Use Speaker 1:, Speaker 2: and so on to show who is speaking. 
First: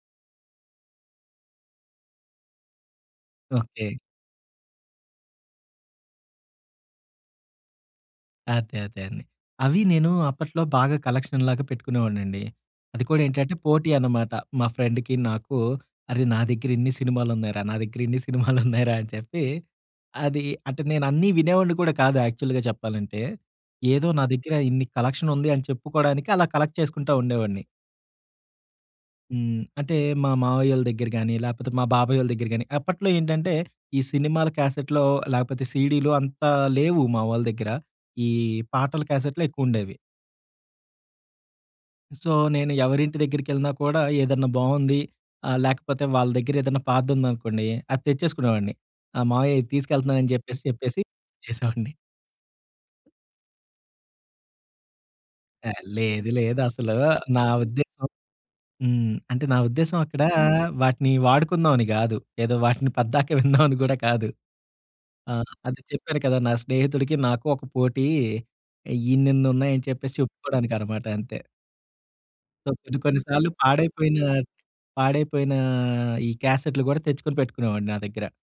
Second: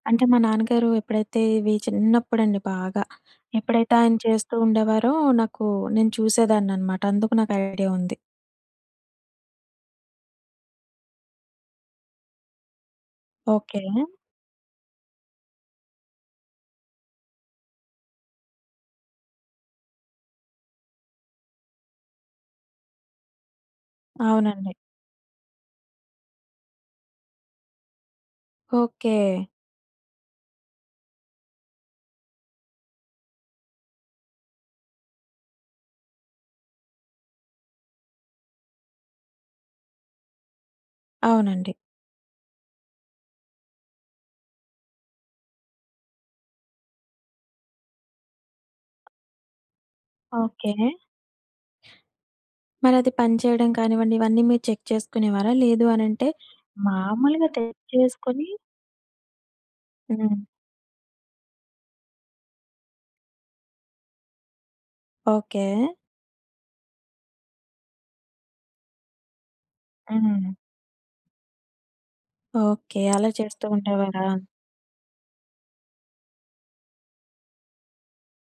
Speaker 1: అంటే, మా నాన్నగారూ ఎప్పుడైతే, ఇవి చిన్నప్పుడండి బాగా,
Speaker 2: ఓకే.
Speaker 1: ఎప్పుడైతే ఆయన చేస్తూ ఉండేవారో, నాకూ నేను చూసేదాన్ననమాట. అందుకు నాకు ఐడియా ఉంది.
Speaker 2: అదే, అదే అండి. అవీ నేను అప్పట్లో బాగా కలక్షన్‌ లాగా పెట్టుకునేవాడినండి. అది కూడా ఏంటంటే,
Speaker 1: ఓకే.
Speaker 2: పోటీ అనమాట. మా ఫ్రెండికీ నాకూ, అరె! నా దెగ్గరిన్ని సినిమాలున్నాయిరా, నా దెగ్గరిన్ని సినిమాలున్నాయిరా, అని చెప్పి, అదీ అంటే, నేనన్నీ వినేవాడిని కూడా కాదు, యాక్చువల్‌గా చెప్పాలంటే. ఏదో నా దెగ్గర
Speaker 1: అవునండి.
Speaker 2: ఇన్ని కలెక్షనుంది అని చెప్పుకోడానికి, అలా కలెక్ట్ చేసుకుంటా ఉండేవాడిని.
Speaker 1: ఓకే.
Speaker 2: హ్మ్. అంటే, మా మామయ్యోళ్ళ దెగ్గర గాని, లేపోతే మా బాబాయోళ్ళ దెగ్గర గాని, అప్పట్లో ఏంటంటే, ఈ సినిమాల క్యాసెట్‌లో లేకపోతే, సీడీలు అంత లేవు, మావోళ్ళ దెగ్గర. ఈ పాటల క్యాసెట్లే ఎక్కువుండేవి.
Speaker 1: అవునండి.
Speaker 2: సో, నేను ఎవరింటి దెగ్గిరికెళ్ళినా కూడా, ఏదన్నా బావుంది ఆహ్, లేకపోతే వాళ్ళ దెగ్గరేదన్నా పాతదుందనుకోండీ, అది తెచ్చేసుకునేవాడిని. ఆ! మావయ్యా ఇది తీసుకెళ్తున్నానని జెప్పేసి
Speaker 1: ఓకే.
Speaker 2: చెప్పేసి వచేసేవాడిని.
Speaker 1: మరది పనిచేయడం కానివ్వండి, ఇవన్నీ మీరు చెక్ చేసుకునేవారా?
Speaker 2: ఆ!
Speaker 1: లేదు అనంటే,
Speaker 2: లేదు, లేదసలూ నా
Speaker 1: మామూలుగా
Speaker 2: ఉద్దేశం
Speaker 1: తెచ్చేసుకొని
Speaker 2: హ్మ్. అంటే, నా ఉద్దేశం, అక్కడా
Speaker 1: హ్మ్.
Speaker 2: వాటిని వాడుకుందాం అని గాదు. ఏదో వాటిని పద్దాక విందామని గూడా కాదు. ఆ! అదే
Speaker 1: ఓకే.
Speaker 2: చెప్పాను కదా! నా స్నేహితుడికి, నాకు ఒక పోటీ. ఇన్నిన్నున్నాయని చెప్పేసి
Speaker 1: హ్మ్.
Speaker 2: చెప్పుకోడానికనమాట అంతే. సో, కొన్ని
Speaker 1: ఓకే.
Speaker 2: కొన్ని
Speaker 1: అలా
Speaker 2: సార్లు
Speaker 1: చేస్తూ
Speaker 2: పాడైపోయినా,
Speaker 1: ఉండేవారా?
Speaker 2: పాడైపోయినా ఈ క్యాసెట్లు గూడా, తెచ్చుకొని పెట్టుకునేవాడిని నా దెగ్గర.